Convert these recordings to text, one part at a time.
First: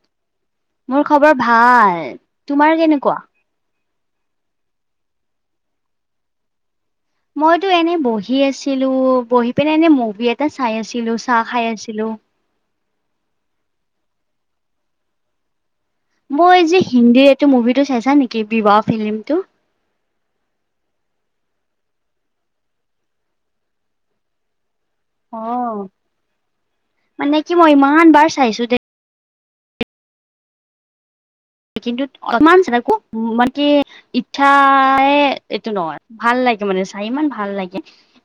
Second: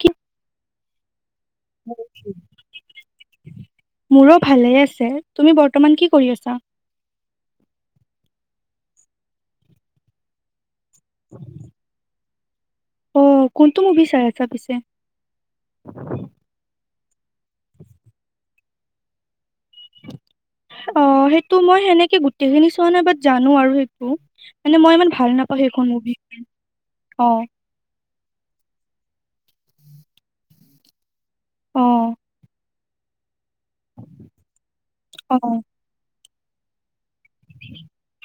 কি মোৰ খবৰ ভাল! তোমাৰ কেনেকুৱা? মোৰো ভালেই আছে, তুমি বৰ্তমান কি কৰি আছা? মইতো এনে বহি আছিলো বহি পিনে এনে মুভি এটা চাই আছি ছিলো চাহ খায় আছিলো। অঁ কোনটো মুভি চাই আছা পিছে? মই যে হিন্দীৰ এইটো মুভিটো চাইছা নেকি বিবাহ ফিল্মটো? অ সেইটো মই সেনেকে গোটেইখিনি চোৱা নাই বাট জানো আৰু সেইটো। মানে মই ইমান ভাল নাপাওঁ সেইখন অ'। মুভি, অ। মানে কি মই ইমান বাৰ চাইছো দে অ কিন্তু [unintelligible] [unintelligible] মান কি ইচ্ছাই অ এইটো নহয়। ভাল লাগে মানে চাই ইমান ভাল লাগে,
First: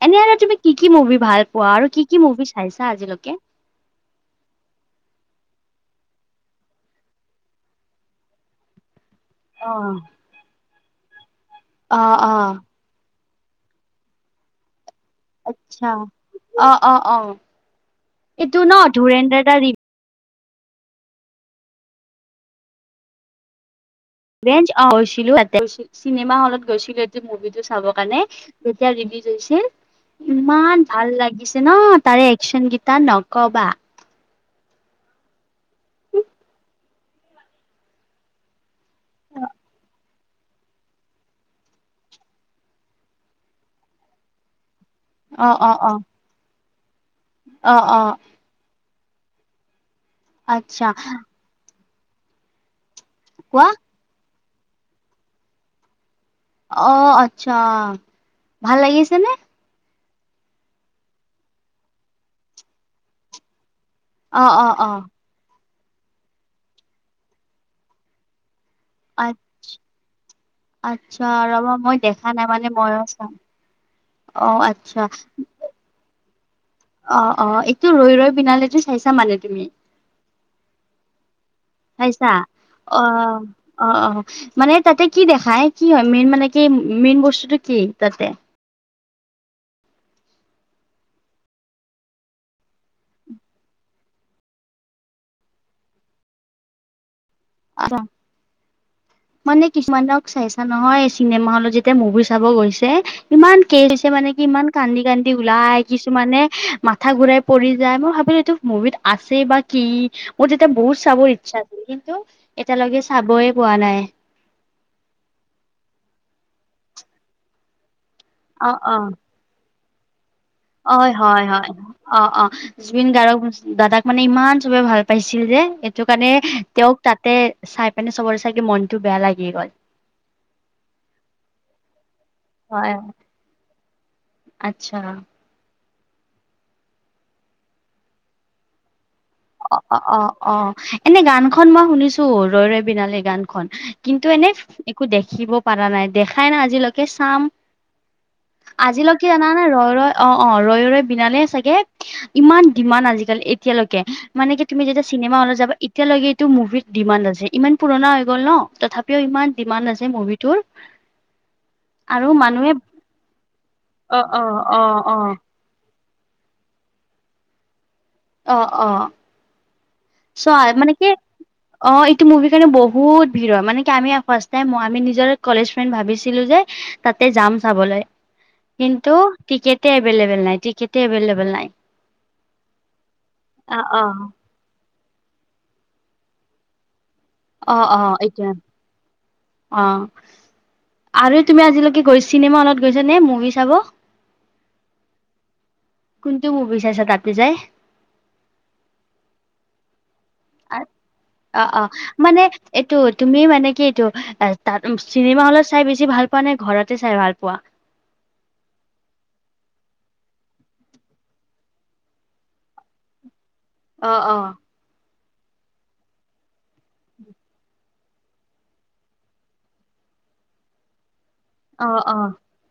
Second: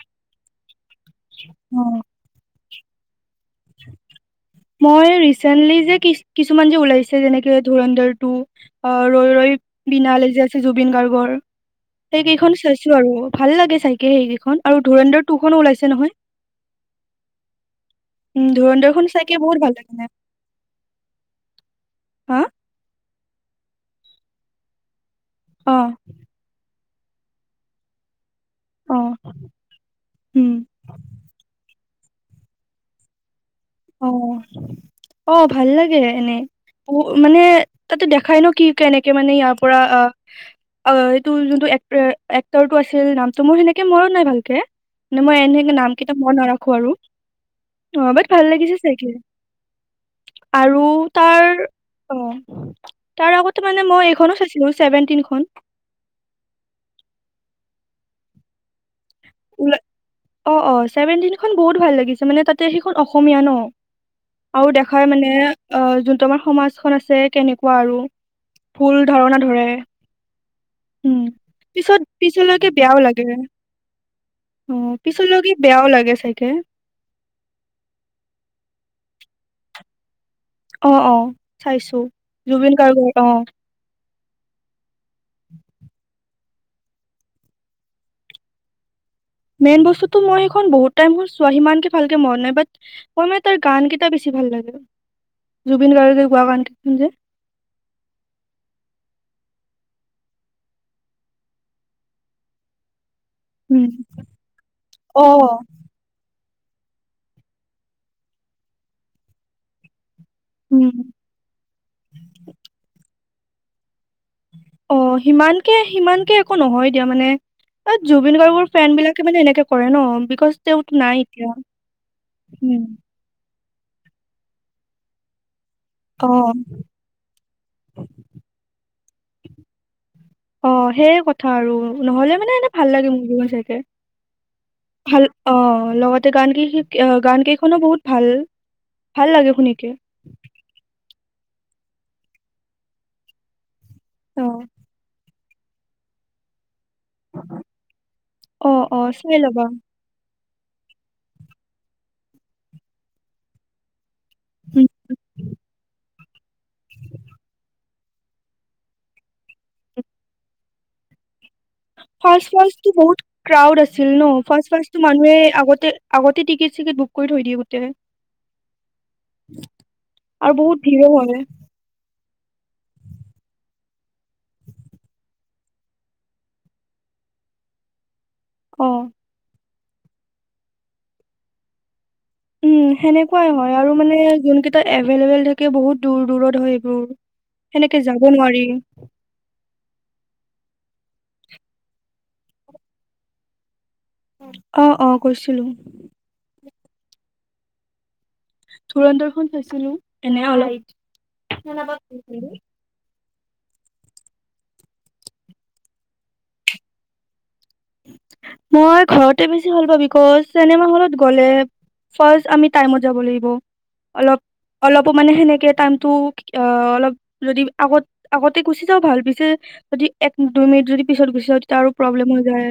এনে আৰু তুমি কি কি মুভি ভাল পোৱা? অ আৰু কি কি মুভি চাইছা আজিলৈকে? মই ৰেচেণ্টলী যে কিছুমান যে ওলাইছে যেনেকে ধুৰন্ধৰ টো ু অ ৰৈ ৰৈ অ', বিনালে যে আছে জুবিন গাৰ্গৰ, অ', সেই কেইখন অ', চাইছো আৰু। ভাল লাগে চাইকে সেইকেইখন আৰু ধুৰন্ধৰ টু খনো আচ্ছা। ওলাইছে নহয়, অ', অ', অ', উম এইটো ন ধুৰন্ধৰখন চাই ধুৰেন্দ্ৰ বহুত দাৰ ভাল লাগিলে, হা? ৰেজ অ হৈছিলো অ [unintelligible] চিনেমা হলত গৈছিলোটো মুভিটো চাবৰ কাৰণে। যেতিয়া অ ৰিলিজ হৈছিল, উম ইমান ভাল লাগিছে ন তাৰে একশচন গেইটা নকবা! অহ। অ ভাল লাগে এনেই, মানে তাতে দেখাই ন কি কেনেকে মানে ইয়াৰ পৰা অ অ এইটো যোনটো এক এক্টৰটো আছিল নামটো মোৰ সেনেকে মনত নাই ভালকে মানে মই এনেই এনেই নাম কেইটা মনত নাৰাখো আৰু। অ অ-অ। বাট ভাল লাগিছে চাগে আৰু আচ্ছা তাৰ, অ। তাৰ আগতে কোৱা মানে মই এইখনো চাইছিলো চছেভেনটিনখন। অ আচ্ছা, ভাল লাগিছে নে? অ অ চেভেনটিনখন বহুত ভাল লাগিছে মানে তাতে সেইখন অসমীয়া ন। অ অ আৰু অ দেখাই মানে অ যোনটো আমাৰ সমাজখন আছে কেনেকুৱা আৰু। ফুল ধাৰণা ধৰে। উম আচ্ছা ৰবা পিছত মই দেখা নাই পিছলৈকে মানে বেয়াও মইও লাগে চাম। অহ অ', আচ্ছা। পিছলৈকে বেয়াও লাগে চাগে অ অ এইটো ৰৈ ৰৈ বিনালেটো চাইছা মানে তুমি। অ', অ', চাইছো। চাইছা জুবিন গাৰ্গৰ অহ অ', অ অ। মানে তাতে কি দেখায় কি হয় মেইন মানে কি মেইন বস্তুটো কি তাতে? মেইন বস্তুতো মই সেইখন বহুত টাইম হল চোৱা সিমানকে ভালকে মন নাই ব মই মানে তাৰ গান কেইটা বেছি ভাল লাগে, জুবিন গাৰ্গে গোৱা গান বোৰ যে আহ মানে কিছুমানক চাইছা নহয় চিনেমা হলত যেতিয়া মুভি চাব গৈছে ইমান কে উম, হৈছে মানে কি ইমান কান্দি কান্দি অ', ওলাই কিছুমানে। মাথা ঘুৰাই পৰি যায় মই ভাবিলো এইটো মুভিত আছে বা কি মোৰ তেতিয়া বহুত উম, চাবৰ ইচ্ছা আছিল কিন্তু এতিয়ালৈকে চাবই পোৱা নাই। অ সিমানকে সিমানকে একো নহয় দিয়া মানে জুবিন অ গাৰ্গৰ অ ফেন বিলাকে মানে এনেকে কৰে ন বিকজ তেওঁতো অ নাই হয় এতিয়া হয় অ অ উম। জবিন গাৰ্গক দাদাক মানে ইমান চবে ভাল পাইছিল যে সেইটো কাৰণে অ', তেওঁক তাতে চাই পেনে চবৰে চাগে মনটো বেয়া লাগি গ'ল। অ সেইয কথা আৰু নহলে মানে এনে ভাল হয় লাগে মোৰ জীন চাইকে আচ্ছা ভাল অ, লগতে গান কেই গান কেইখনো বহুত ভাল ভাল লাগে অ শুনিকে। অ অ অ এনে গানখন মই শুনিছো ৰৈ ৰৈ বিনালী গানখন কিন্তু এনে অ', একো দেখিব পৰাৰ নাই, দেখাই না আজিলৈকে চাম, অ', অ আজিলৈকে চাই জানা ল'বা। নাই? ৰৈ ৰৈ, অ'। অ' ৰৈ ৰৈ বিনালে চাগে ইমান ডিমাণ্ড আজিকালি এতিয়ালৈকে মানে কি তুমি যেতিয়া চিনেমা হলত যাবা এতিয়ালৈকে এইটো মুভিত ডিমাণ্ড আছে ইমান। পুৰণা হৈ গ'ল ন, তথাপিও ইমান ডিমাণ্ড আছে মুভিটোৰ। আৰু ফাৰ্ষ্ট মানুহে ফাৰ্ষ্টটো বহুত ক্ৰাউড আছিল অ ন, অ ফাৰ্ষ্ট অ ফাৰ্ষ্টটো অ মানুহে আগতে আগতে টিকট-চিকেট বুক কৰি থৈ দি গোটে। অ অ আৰু চৱা বহুত মানে ভিৰো কি, হয়, অ। টো মুভিৰ কাৰণে বহুত ভিৰ মানে কি আমি ফাৰ্ষ্ট টাই আমি নিজৰ কলেজ ফ্ৰেণ্ড ভাবিছিলো যে ত তাতে যাম চাবলৈ। অ', কিন্তু টিকটে এভেইলেবল নাই, টিকট এভেইলেবল নাই। উম। সেনেকুৱাই হয় অ আৰু অ মানে যোন কেইটাত এভেইলেবল থাকে বহুত দূৰ দূৰত হয় এইবোৰ। অ সেনেকে অ যাব এতিয়া নোৱাৰি। অ আৰু তুমি আজিলৈকে গৈ চিনেমা হলত গৈছা নে মুভি চাব? অ অ গৈছিলো। ছতপি যাই [unintelligible] ধুৰন্ধৰ খন চাইছিলো। এনে অলপ, অ অ মানে এইটো তুমি মানে কি এইটো তাত চিনেমা হলত চাই বেছি ভাল পোৱা নে ঘৰতে চাই ভাল পোৱা? মই ঘৰতে বেছি ভাল পাও, বিকজ চিনেমা হলত গ'লে ফাৰ্ষ আমি টাইমত যাব লাগিব আহ অলপ আহ অলপো মানে সেনেকে টাইমতটো অ অলপ যদি আগত আগতে গুচি যাওঁ ভাল পিছে এক দুই মিনিট যদি পিছত গুচি যাওঁ তেতিয়া অ আৰু অ প্ৰব্লেম হৈ যায়।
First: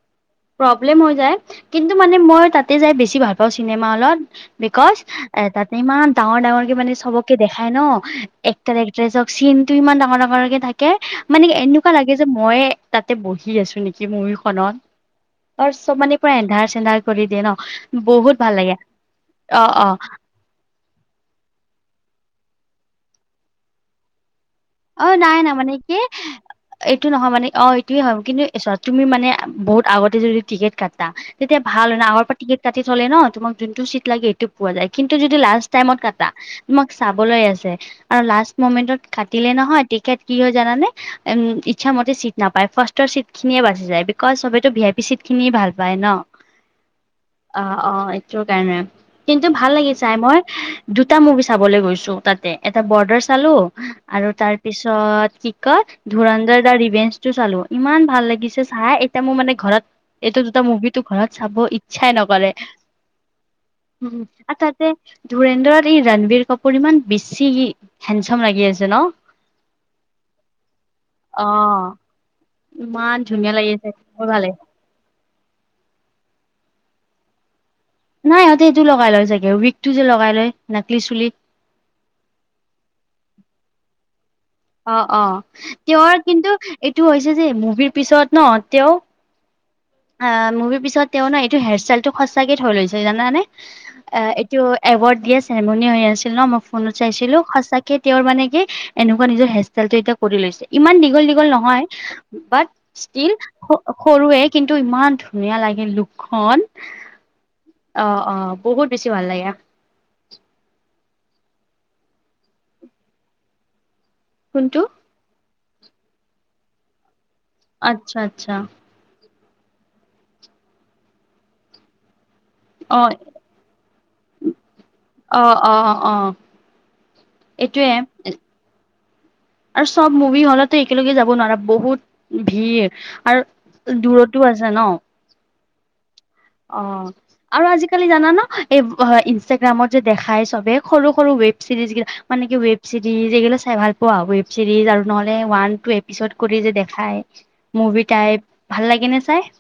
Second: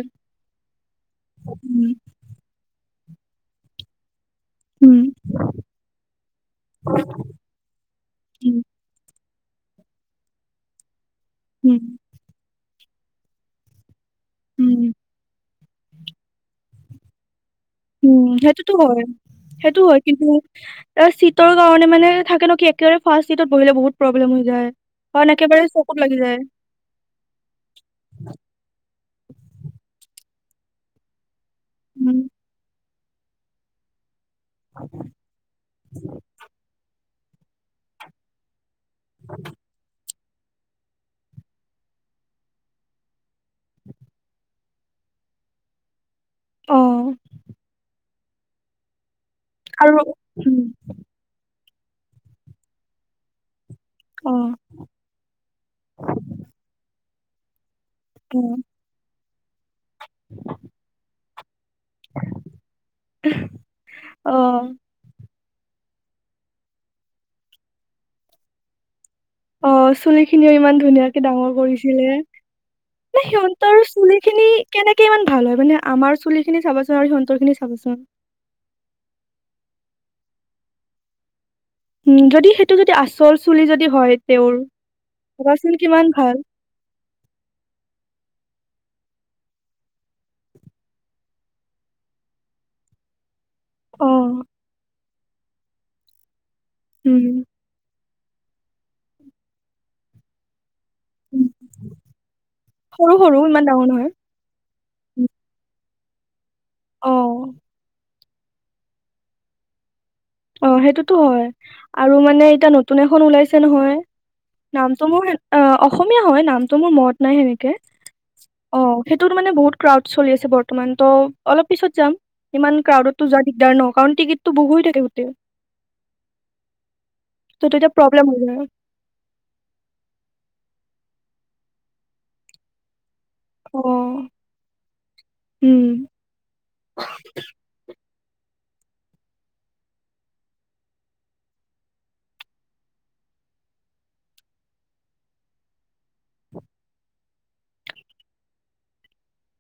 প্ৰব্লেম হৈ যায়। উম। কিন্তু মানে মই তাতে যাই বেছি ভাল পাওঁ চিনেমা হলত বিকজ, উম, এ তাতে ইমান ডাঙৰ ডাঙৰকে মানে চবকে দেখাই ন, উম, এক্টাৰ এক্ট্ৰেছক চিন টো ইমান ডাঙৰ ডাঙৰকে থাকে মানে এনেকুৱা লাগে যে মইে তাতে বহি আছো নেকি। মুভি উম, খনত আৰু চব মানে পুৰা এন্ধাৰ চেন্ধাৰ কৰি দিয়ে ন। উম। বহুত ভাল সেইটোতো লাগে হয়। অ সেইটো অ হয় কিন্তু এ চিটৰ কাৰণে মানে থাকে নকি একেবাৰে ফাৰ্ষ্ট চিটত বহিলে বহুত প্ৰব্লেম হৈছে অ নাই ন মানে কি এইটো নহয় মানে অ এইটোয়ে হ কিন্তু তুমি মানে বহুত আগতে যদি টিকেট কাটা তেতিয়া ভাল হয় ন উম, আগৰ পৰা টিকেট কাটি থলে ন তোমাক যোনটো চিট লাগে পোৱা যায়। কিন্তু যদি লাষ্ট টাইমত কাটা আৰু তোমাক চাবলৈ আছে আৰু লাষ্ট মমেন্তত কাটি দিলে নহয় টিকট কি হয় জানানে উম ইচ্ছা মতে চিট নাপায়। ফাৰ্ষ্টৰ চিট খিনিয়ে বাচি যায় বিকজ সবতো ভি আই পি চিত খিনিয়ে ভাল পায় ন অ' অ অ এইটো কাৰণে কিন্তু ভাল আৰু লাগি চাই মই, উম, দুটা মুভি চাবলৈ গৈছো তাতে এটা বৰ্ডাৰ চালো আৰু তাৰ অ', পিছত, কি কয় ধুৰণ্ডৰ দ ৰিভেঞ্চ টো চালো। ইমান ভাল অ', লাগিছে চাই, এতিয়া মোৰ মানে ঘৰত এইটো দুটা মুভিটো ঘৰত চাব ইচ্ছাই নকৰে আৰু অ', তাতে ধুৰেণ্ডৰত এই ৰণবীৰ কাপোৰ ইমান বেছি হেণ্ডচম লাগি আছে ন? অ', চুলি খিনিও ইমান ধুনীয়াকে অ ডাঙৰ কৰিছিলে। ইমান মানে ধুনীয়া লাগি সিহঁতৰ আছে চুলি বৰ ভাল খিনি লাগে কেনেকে ইমান ভাল হয়, মানে আমাৰ চুলি খিনি চাবাচোন আৰু সিহঁতৰ খিনি চাবাচোন। নাই ইিহঁতে এইটো লগাই লয় চাগে উইকটো যে লগাই লয় নাকলি চুলি। উম, যদি সেইটো যদি আচল চুলি যদি হয় তেওঁৰ অ', অ', ভাবাচোন কিমান তেওঁৰ ভাল কিন্তু এইটো হৈছে যে মুভিৰ পিছত ন তেওঁ অ', মুভিৰ পিছত তেওঁ ন এইটো হেয়াৰ ষ্টাইলটো সঁচাকে থৈ লৈছে জানানে? অ', এইটো এৱৰ্ড দিয়া চেৰেমনি হৈ আছিল ন' মই ফোনত চাইছিলো উম সঁচাকে তেওঁৰ মানে কি এনেকুৱা নিজৰ হেয়াৰষ্টাইলটো এতিয়া কৰি লৈছে। ইমান দীঘল দীঘল নহয়, বাট সৰু ষ্টীল সৰু ইমান ডাঙৰ নহয় সৰুৱে কিন্তু ইমান ধুনীয়া লাগে লুকখন অ। অ অ বহুত বেছি ভাল লাগে। অ সেইটোতো হয় আৰু মানে এতিয়া নতুন এখন ওলাইছে নহয় কোনটো নামটো মোৰ অ অসমীয়া হয়, নামটো মোৰ মনত নাই সেনেকে আচ্ছা আচ্ছা অ তোৰ মানে বহুত ক্ৰাউড চলি আছে বৰ্তমান ত' অলপ পিছত যাম ইমান অ ক্ৰাউডতো যোৱা দিগদাৰ ন' কাৰণ টিকটতটো বুক হৈ থাকে। গোটেই অ', অ', ত অ', তেতিয়া প্ৰব্লেম এইটোৱে হৈ যায় আৰু চব মুভি হ'লত। তো একেলগে যাব নোৱাৰা বহুত ভিৰ অ আৰু দূৰতো আছে ন'। উম, অ', আৰু আজিকালি জানা ন' এই ইনষ্টাগ্ৰামত যে দেখাই চবে সৰু সৰু ৱেব চিৰিজ মানে কি ৱেব চিৰিজ এগিলা চাই ভাল পোৱা, ৱেব চিৰিজ আৰু নহলে ৱান টু এপিচড কৰি যে দেখাই তাই ভাল লাগে নে চাই?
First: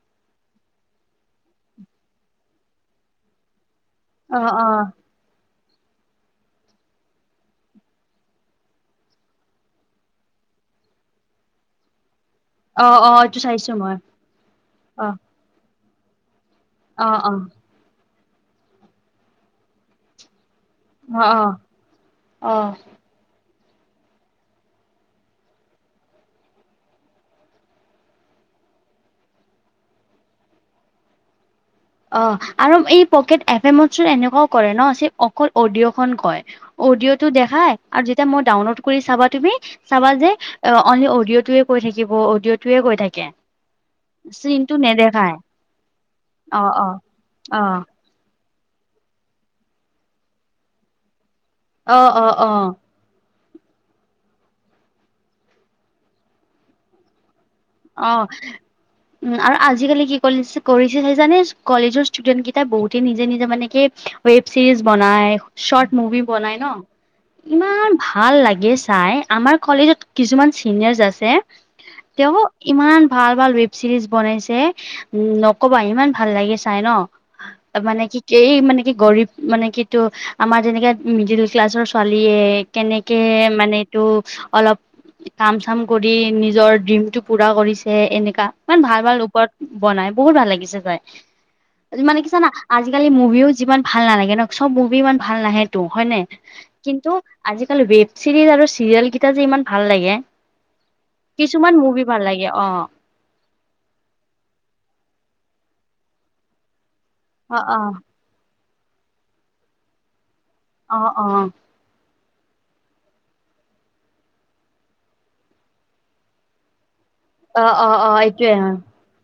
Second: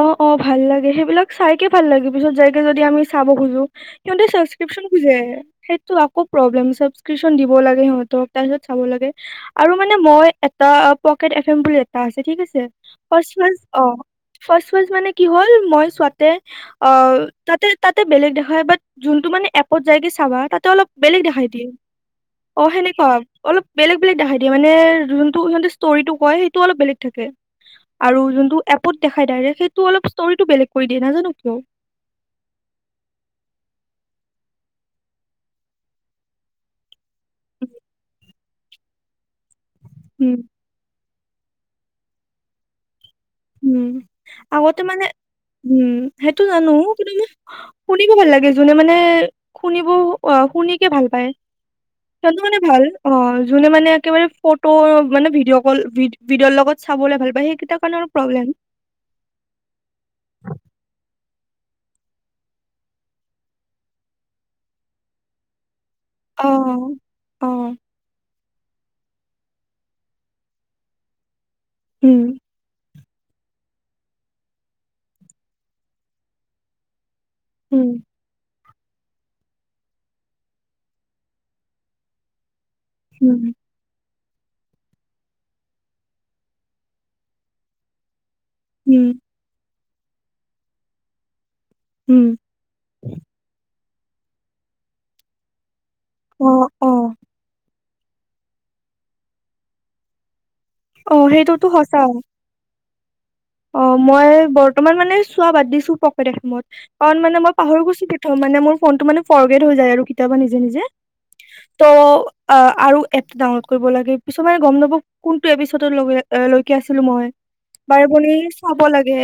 অ', অ', ভাল লাগে সেইবিলাক চাইকে ভাল লাগে পিছত যাইকে যদি আমি চাব খোজোঁ। সিহঁতে অ অ সাবক্রিপশ্যন খোজে সেইটো আকৌ প্ৰব্লেম সাবক্ৰিপশ্যন দিব লাগে সিহঁতক তাৰপিছত চাব লাগে আৰু মানে মই এটা পকেট এফেমবুলি, এটা আছে ঠিক আছে অ অ ফাৰ্ষ্ট এইটো ৱাইছ চাইছো মই অ', ফাৰ্ষ্ট ৱাইছ মানে অ কি হল মই ছোৱাতে অ', তাতে তাতে বেলেগ দেখাই বাট যোনটো মানে এপত যায়গে চাবা তা ত' অলপ বেলেগ অ দেখাই দিয়ে অ', সেনেকুৱা অলপ বেলেগ বেলেগ দেখাই দিয়ে মানে যোনটো সিহঁতে ষ্টৰিটো কয় সেইটো অলপ বেলেগ থাকে। আৰু যোনটো এপত দেখাই ডাইৰেক্ট সেইটো অলপ ষ্টৰিটো বেলেগ কৰি দিয়ে নাজানো কিয়। অ', আৰু এই পকেট এফ এমত চোন এনেকুৱাও কৰে ন' চ অকল অডিঅ'খন কয় অডিঅ'ত দেখাই আৰু যেতিয়া মই ডাউনলোড কৰি চাবা তুমি চাবা যে উম, অনলি অডিঅ' অডিঅ'টোৱে কৈ থাকিব অডিঅ'টোৱে কৈ থাকিব উম, আগতে মানে উম, সেইটো অ জানোঁ অ কিন্তু কি, অ শুনিব ভাল লাগে। যোনে মানে শুনিব অ', শুনিকে ভাল পায় অ অ যোনটো অ মানে ভাল অ', যোনে মানে একেবাৰে ফটো মানে ভিডিঅ' কল ভিডিঅ'ৰ লগত চাবলৈ ভাল পায় সেইকেইটাৰ কাৰণে অ অলপ প্ৰব্লেম। উম, আৰু আজিকালি কি কৰিছে কৰিছে যানে কলেজৰ ষ্টুডেন্ট কেইটা বহুতে নিজে নিজে মানে কি ৱেব চিৰিজ বনাই শ্বৰ্ট মুভি বনাই ন' অ', অ', ইমান ভাল লাগে [unintelligible] চাই আমাৰ কলেজত কিছুমান চিনিয়ৰ্ছ আছে উম, তেওঁ ইমান ভাল ভাল ৱেব চিৰিজ বনাইছে উম, নকবা ইমান ভাল লাগে চাই ন'। উম, মানে কি কেই মানে কি গৰীব মানে কিটো আমাৰ যেনেকে মিডিল ক্লাছৰ ছোৱালীয়ে কেনেকে উম, মানে এইটো অলপ কাম চাম কৰি নিজৰ ড্ৰিমটো পুৰা কৰিছে এনেকা, ইমান ভাল উম, ভাল ওপৰত বনাই বহুত ভাল লাগিছে চাই। আজি মানে উম, কি জানা আজিকালি মুভিয়ো যিমান ভাল নালাগে ধৰক চব মুভি ইমান ভাল নাহে। টো হয়নে? অ', অ', কিন্তু আজিকালি ৱেব চিৰিজ আৰু চিৰিয়েল কেইটা যে ইমান ভাল লাগে। অ' সেইটোতো কিছুমান সঁচা। মুভি ভাল লাগে অ'। অ' মই বৰ্তমান মানে চোৱা বাদ দিছো পকেটখমত। কাৰণ মানে মই অ পাহৰি গৈছো [unintelligible] মানে মোৰ ফোনটো মানে ফৰ্গেড হৈ যায় আৰু। কেতিয়াবা নিজে নিজে অ অ অ ত' আৰু এপ ডাউনলোড কৰিব লাগে পিছ মানে গম ন কোনটো এপিচডতে লৈকে আছে অ', অ', অ', [unintelligible] এইটোয়ে হয়। চাব লাগে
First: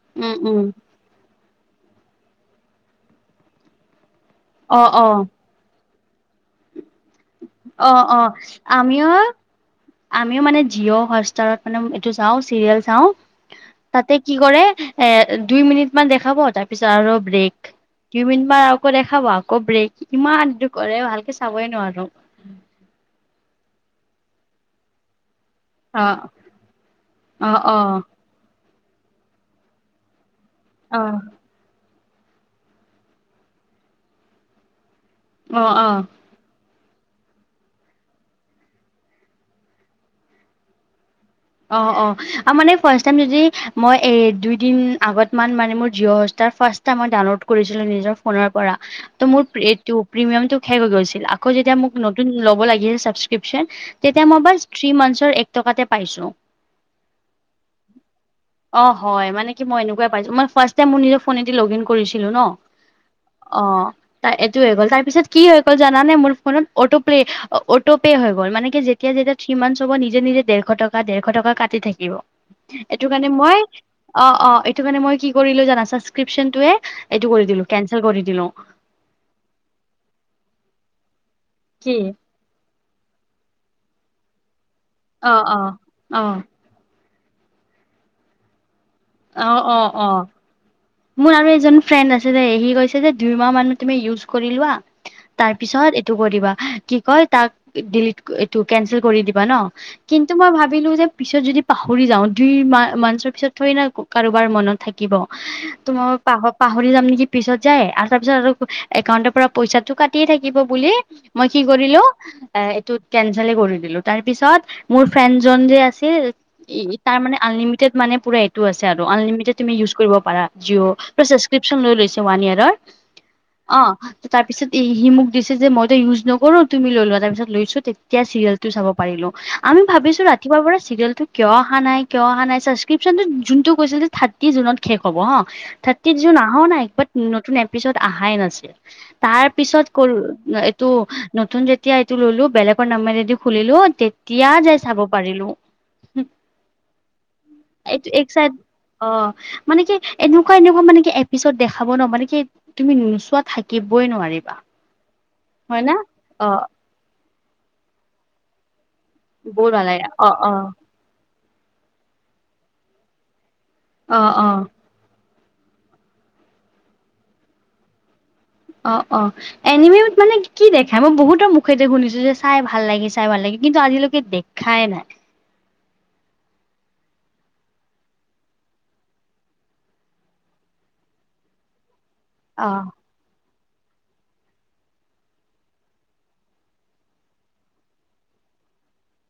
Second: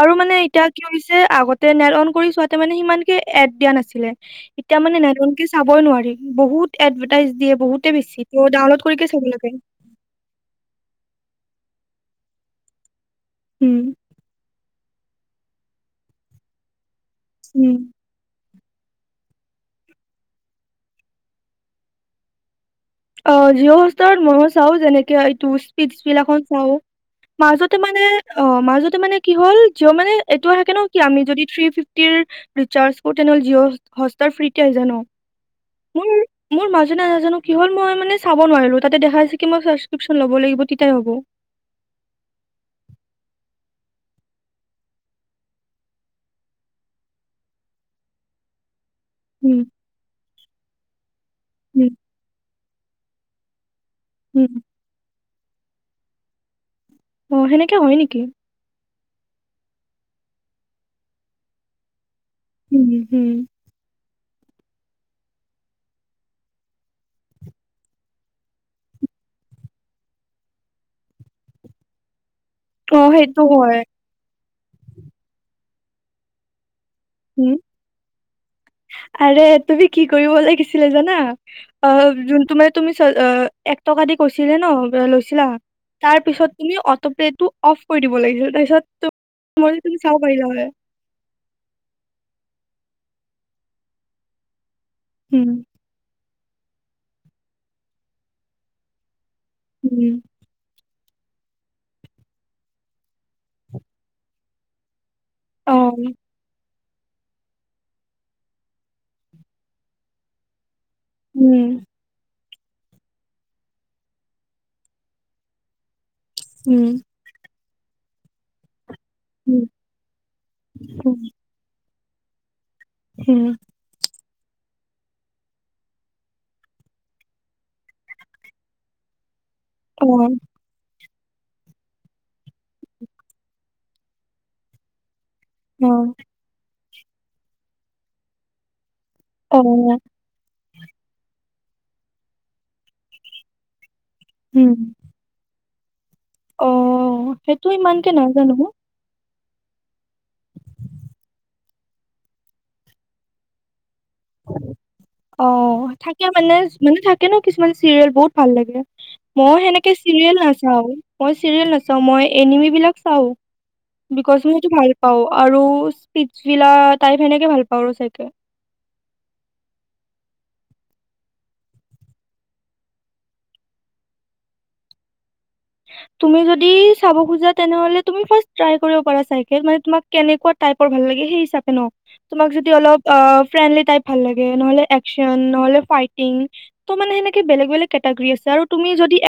আৰু মানে উম, উম। এতিয়া কি হৈছে আগত তে নেট অন কৰি চোৱাতে মানে সিমান কে এড দিয়া নাছিলে এতিয়া অ', মানে অ', নেট অন কে চাবয়ে নোৱাৰি। বহুত এডভাৰটাইজ দিয়ে বহুতে অ', বেছি ডাউনলোড কৰিকে চাব লাগে। আমিয়ো মানে জিঅ' হটষ্টাৰত মানে এইটো চাওঁ চিৰিয়েল চাওঁ উম তাতে কি কৰে এ দুই মিনিট মান দেখাব তাৰ পিছত আৰু ব্ৰেক উম দুই মিনিট মান আকৌ দেখাব আকৌ ব্ৰেক ইমান দ কৰে ভালকে চাবই নোৱাৰো। অ' জিঅ'হস্তাৰত ময়ো চাও যেনেকে তোৰ অ', স্পিতভেলাখন চাও অ', মাজতে অ', মানে অ' মাজতে মানে কি হ'ল জিঅ' মানে এইটো থাকে ন কি অ', আমি যদি থ্ৰী ফিফটিৰ ৰিচাৰ্জ কৰো তেনেহ'লে জিঅ'হষ্টাৰ ফ্ৰীতে হয় যায় ন। অ' আহ। সেইদিনা নাজানো কি হল মই মানে চাব নোৱাৰিলো তাতে দেখাই হৈছে কি মই চাবচক্ৰিপশ্যন লব লাগিব তেতিয়াই হ'ব। অ' অ' আৰু মানে ফাৰ্ষ্ট টাইম যদি মই এ দুইদিন আগত মান মানে মোৰ জিঅ'হস্তাৰ ফাৰ্ষ্ট এ মই ডাউনলোড কৰিছিলো নিজৰ ফোনৰ পৰা। ত' মোৰ উম, এই প্ৰিমিয়ামটো শেষ হৈ গৈছিল, আকৌ যেতিয়া উম, মোক নতুন লব লাগে চাবচক্ৰিপশ্যন। তেতিয়া মই উম। বাচ থ্ৰী মান্থচ এক টকাতে পাইছোঁ। অ' সেনেকে হয় নেকি? অ', হয় মানে কি মই এনেকুৱাই পাইছোঁ মই ফাৰ্ষ্ট টাইম মোৰ নিজৰ ফোনেদি লগ ইন কৰিছোঁ। ছিলো ন উম, হুম। অ তাই এইটো হৈ গ'ল তাৰপিছত কি হৈ গ'ল জানে মোৰ ফোনত অট পে অটোপে' হৈ গ'ল মানে কি যেতিয়া যেতিয়া ত্ৰিমান চব নিজে নিজে দেৰশ টকা দেৰ শ টকা কাটি থাকিব এইটো অ', কাৰণে সেইটো মই, হয় অ অ। এইটো মানে মই কি কৰিলো জানা ছাবক্ৰিবচনটোৱে উম আৰে তুমি কি কৰিব লাগিছিলে জানা অ কি যোন তো মানে তুমি চ অ এক টকা এটা দি কৈছিলে ন অ লৈছিলা। অ তাৰ অ পিছত তুমি অটপেটো অফ কৰি দিব লাগিছিল, তাৰপিছত অ মই অ তুমি অ চাব পাৰিলা হয়। মোৰ আৰু এজন ফ্ৰেণ্ড আ টুডেই সি কৈছে যে দুইমাহ মান তুমি ইউজ কৰি লোৱা, তাৰ পিছত এইটো কৰিবা। কি কয় তাক ডিলিট এইটো কেনচেল কৰি দিবা ন কিন্তু মই ভাবিলো যে পিছত যদি পাহৰি যাওঁ দুই মা মাঞ্চৰ পিছত ঠৰি না কাৰোবাৰ মনত থাক কিব তোমাৰ পাহপ পাহৰি যাম নেকি পিছত যায় আছা পিছত আৰু একাউণ্টৰ পৰা পইচাটো কাটিয়েই থাকিব বুলি মই কি কৰিলো এ এইটো কেনচলে কৰি দিলো তাৰ পিছত মোৰ ফ্ৰেণ্ডজন যে আছিল তাৰ মানে আনলিমিটেড মানে পুৰা ছে আৰু আনলিমিটেড তুমি ইউজ কৰিব পাৰা জিঅ' পুৰা ছাচক্ৰিপচন লৈ লৈছে ওৱান ইয়েৰৰ। অহ। তাৰ পিছত এহি মোক দিছে যে মইতো ইউজ নকৰো তুমি লৈ লোৱা তাৰ পিছ লৈছো তেতিয়া চিৰিয়েলটো চাব পাৰিলো। আমি ভাবিছো ৰাতিপুৱাৰ পৰা চিৰিয়েলটো কিয় অহা নাই কিয় অহা নাই ছাচক্ৰিবচনটো যোনটো কৈছিল যে থাৰ্টি জুনত শেষ হ'ব হ থাৰ্টিত জুন আহা নাই বাট নতুন এপিছড অহাই নাছিল তাৰ অ পিছত কৰোৰ তটো নতুন যেতিয়া এইটো ললো বেলেগৰ নাম্বাৰদি খুলিলো তে - - এতিয়া উম যোই চাব পাৰিলো, অ', সেইটো ইমান কে না চাই অ' মানে কি এনেকুৱা এনেকুৱা মানে কি এপিচড দেখাব ন' মানে কি তুমি নোচোৱা থাকিব কবই নোৱাৰিবা। হয় অ', না থাকে অ মানে মানে থাকে ন', কিছুমান চিৰিয়েল বহুত ভাল লাগে। মই বহুত ভাল সেনেকে লাগে অ চিৰিয়েল অ নাচাও মই চিৰিয়েল নাচাও মই এনিমি বিলাক চাও, অ বিকজ অ মইটো ভাল পাও। আৰু স্পিছিলা টাই সেনেকে ভাল পাওঁ ৰ চে অঁ অ এনিমে মানে কি দেখাই মই বহুতৰ মুখেতে শুনিছো যে চাই ভাল লাগে চাই ভাল লাগে কিন্তু আজিলৈকে দেখাই নাই, তুমি যদি চাব খুজা তেনেহলে তুমি ফাৰ্ষ্ট ট্ৰাই কৰিবি পাৰা, চাই কেনে মানে তোমাক কেনে - - টাইপৰ ভাল্ লাগে, সেই হিচাপ নহ? তোমাক অ যদি অলপ অহ - - ফ্ৰেণ্ডলি টাইপ ভাল লাগে নহলে একন নহলে ফাইটিং ত মানে সেনেকে বেলেগ বেলেগৰী আছে। আৰু তুমি যদি